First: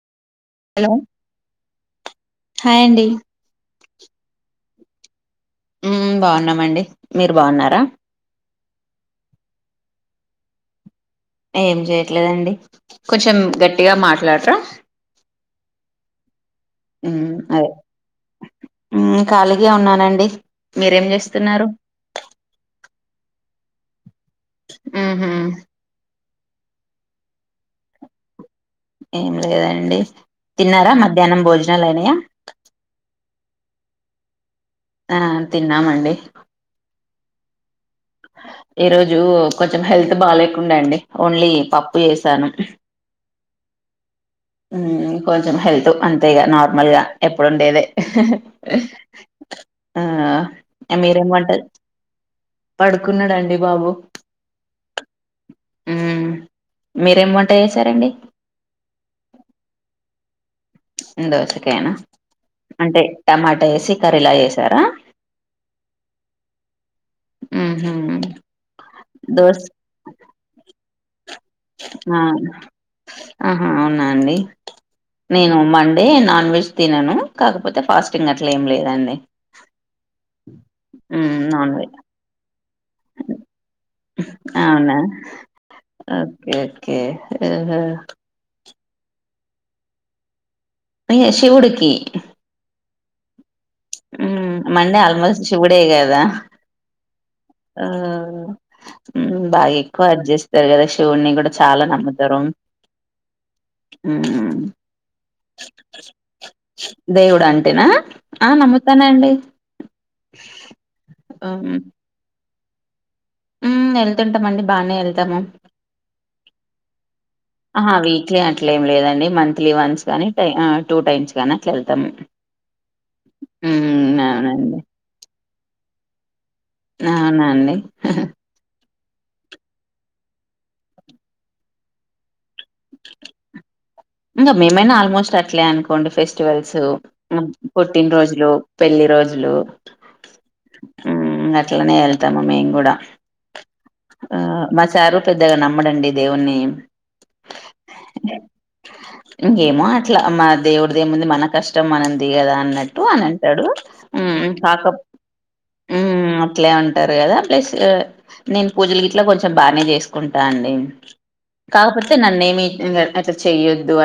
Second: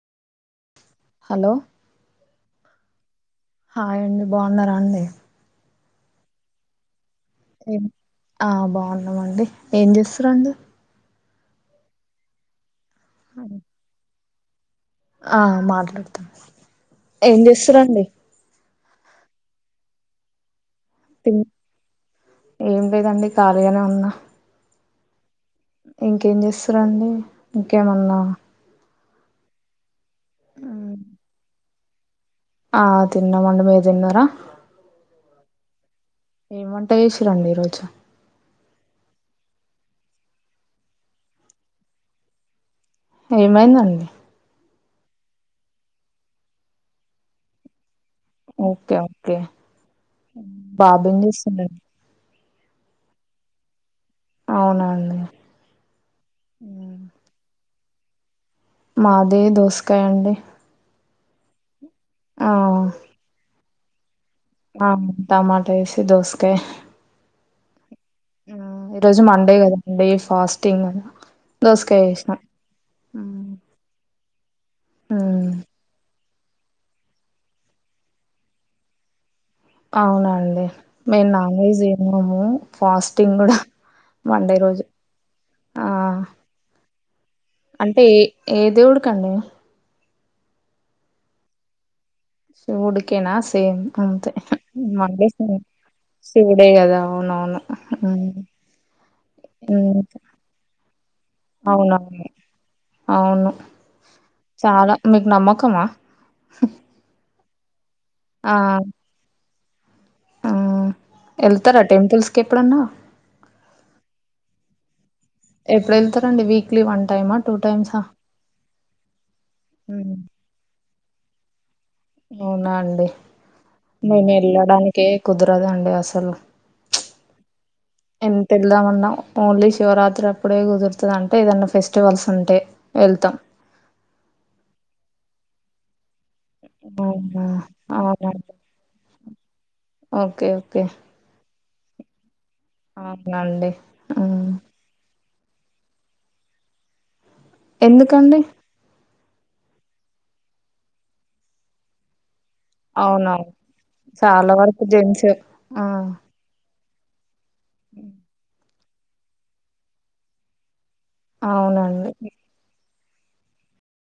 Hello hello hi అండి hi అండి బాగున్నారా అండి ఉమ్ బాగున్నామండి మీరు బాగున్నారా ఏం ఆ బాగున్నామండి ఏం చేస్తార్రు అండి ఏం చేయట్లేదండి కొంచెం గట్టిగా మాట్లాడరా ఆ మాట్లాడతా ఉమ్ అదే ఖాళీ గా ఉన్నానండి మీరేం తిన్ చేస్తున్నారు ఏం లేదండి ఖాళీగానే ఉన్నా ఉహు ఇంకేం చేస్తారుండి ఇంకేమన్నా ఏం లేదండి తిన్నారా మధ్యాహ్నం భోజనాలు అయినయ ఆ తిన్నామండి మీరు తిన్నారా ఆ తిన్నామండి ఏం వంట చేసిరండి ఈరోజు ఈ రోజు కొంచెం హెల్త్ బాలేకుండే అండి ఓన్లీ పప్పు చేసాను ఏమైందండి కొంచెం హెల్త్ అంతే ఇగా నార్మల్ గా ఎప్పుడుండేదే ఓకే ఓకే ఆ బాబు ఏం మీరేం వంట చేస్తుండండి పడుకున్నాడు అండి బాబు అవునా అండి ఉమ్ ఉమ్. మీరేం వంట చేసారండి మాది దోసకాయ అండి దోసకాయనా ఆ అంటే టమాటా వేసి కర్రీలాగా చేసి ఆ టమాటా వేసి దోసకాయా హుహూ ఈరోజు మండే కదా అండి ఫాస్టింగ్ దోసకాయ ఆ చేసినాం మ్మ్ ఆహా అవునా అండి మ్మ్. నేను మండే నాన్ వెజ్ తినను కాకపోతే ఫాస్టింగ్ అట్లా ఏం లేదండి అవునండి మేము నాన్ వెజ్ తినము ఫాస్టింగ్ కూడా మండే రోజు అవునా ఆ ఓకే ఓకే ఆహా అంటే ఏ ఏ దేవుడికండి షివుడుకి శివుడుకేనా సేమ్ అంతే ఉమ్ మండే ఆల్మోస్ట్ శివుడే కదా శివుడే గదా అవునవును ఆ మ్మ్ మ్మ్ బాగెక్కువ అడ్ చేస్తారు గదా శివుణ్ణి గూడా చాలా అవునవును నమ్ముతరు అవును చాలా మీకు నమ్మకమా దేవుడంటేనా ఆ నమ్ముతానండి వెళ్తరా టెంపుల్స్ కెప్పుడన్నా మ్మ్ వెళ్తుంటమండి బానే ఎళ్తము ఎప్పుడెళ్తరండి వీక్లీ వన్ టైమా టూ టైమ్సా వీక్లీ అట్లేం లేదండి మంత్లీ వన్స్ హ్మ్. గానీ టై ఆ టూ టైమ్స్ గానీ అట్లెళ్తం అవునా అండి అవునండి. మేమెళ్ళడానికే కుదరదండి అసలు అవునాండి ఎంత వెళ్దామన్నా ఓన్లీ శివరాత్రి అప్పుడే కుదురుతది అంటే ఏదన్నా ఫెస్టివల్స్ ఉంటే వెళ్తాం ఇంగ మేమైనా ఆల్మోస్ట్ అట్లే అనుకోండి ఫెస్టివల్సు అవునా పుట్టిన్‌రోజులు అవునండి పెళ్లి రోజులు ఓకే ఓకే మ్మ్ అట్లనే వెళ్తాము మేం గూడా అవునండి ఆ హ్మ్. మా చారు పెద్దగా నమ్మడండి దేవున్ని ఎందుకండి ఇంగేమో అట్ల మా దేవుడిదేముంది మన కష్టం మనది గదా అన్న అవునవును అనంటాడు మ్మ్ చాలా వరకు కాక జెంట్స్ ఆ మ్మ్ అట్లే టరు కదా ప్లస్ నేను పూజలు గిట్లా కొంచెం బానే చేసుకుంటా అండి కాకపోతే అవునండి నన్నేమి ఇంగ అట్ల చెయ్యొద్దు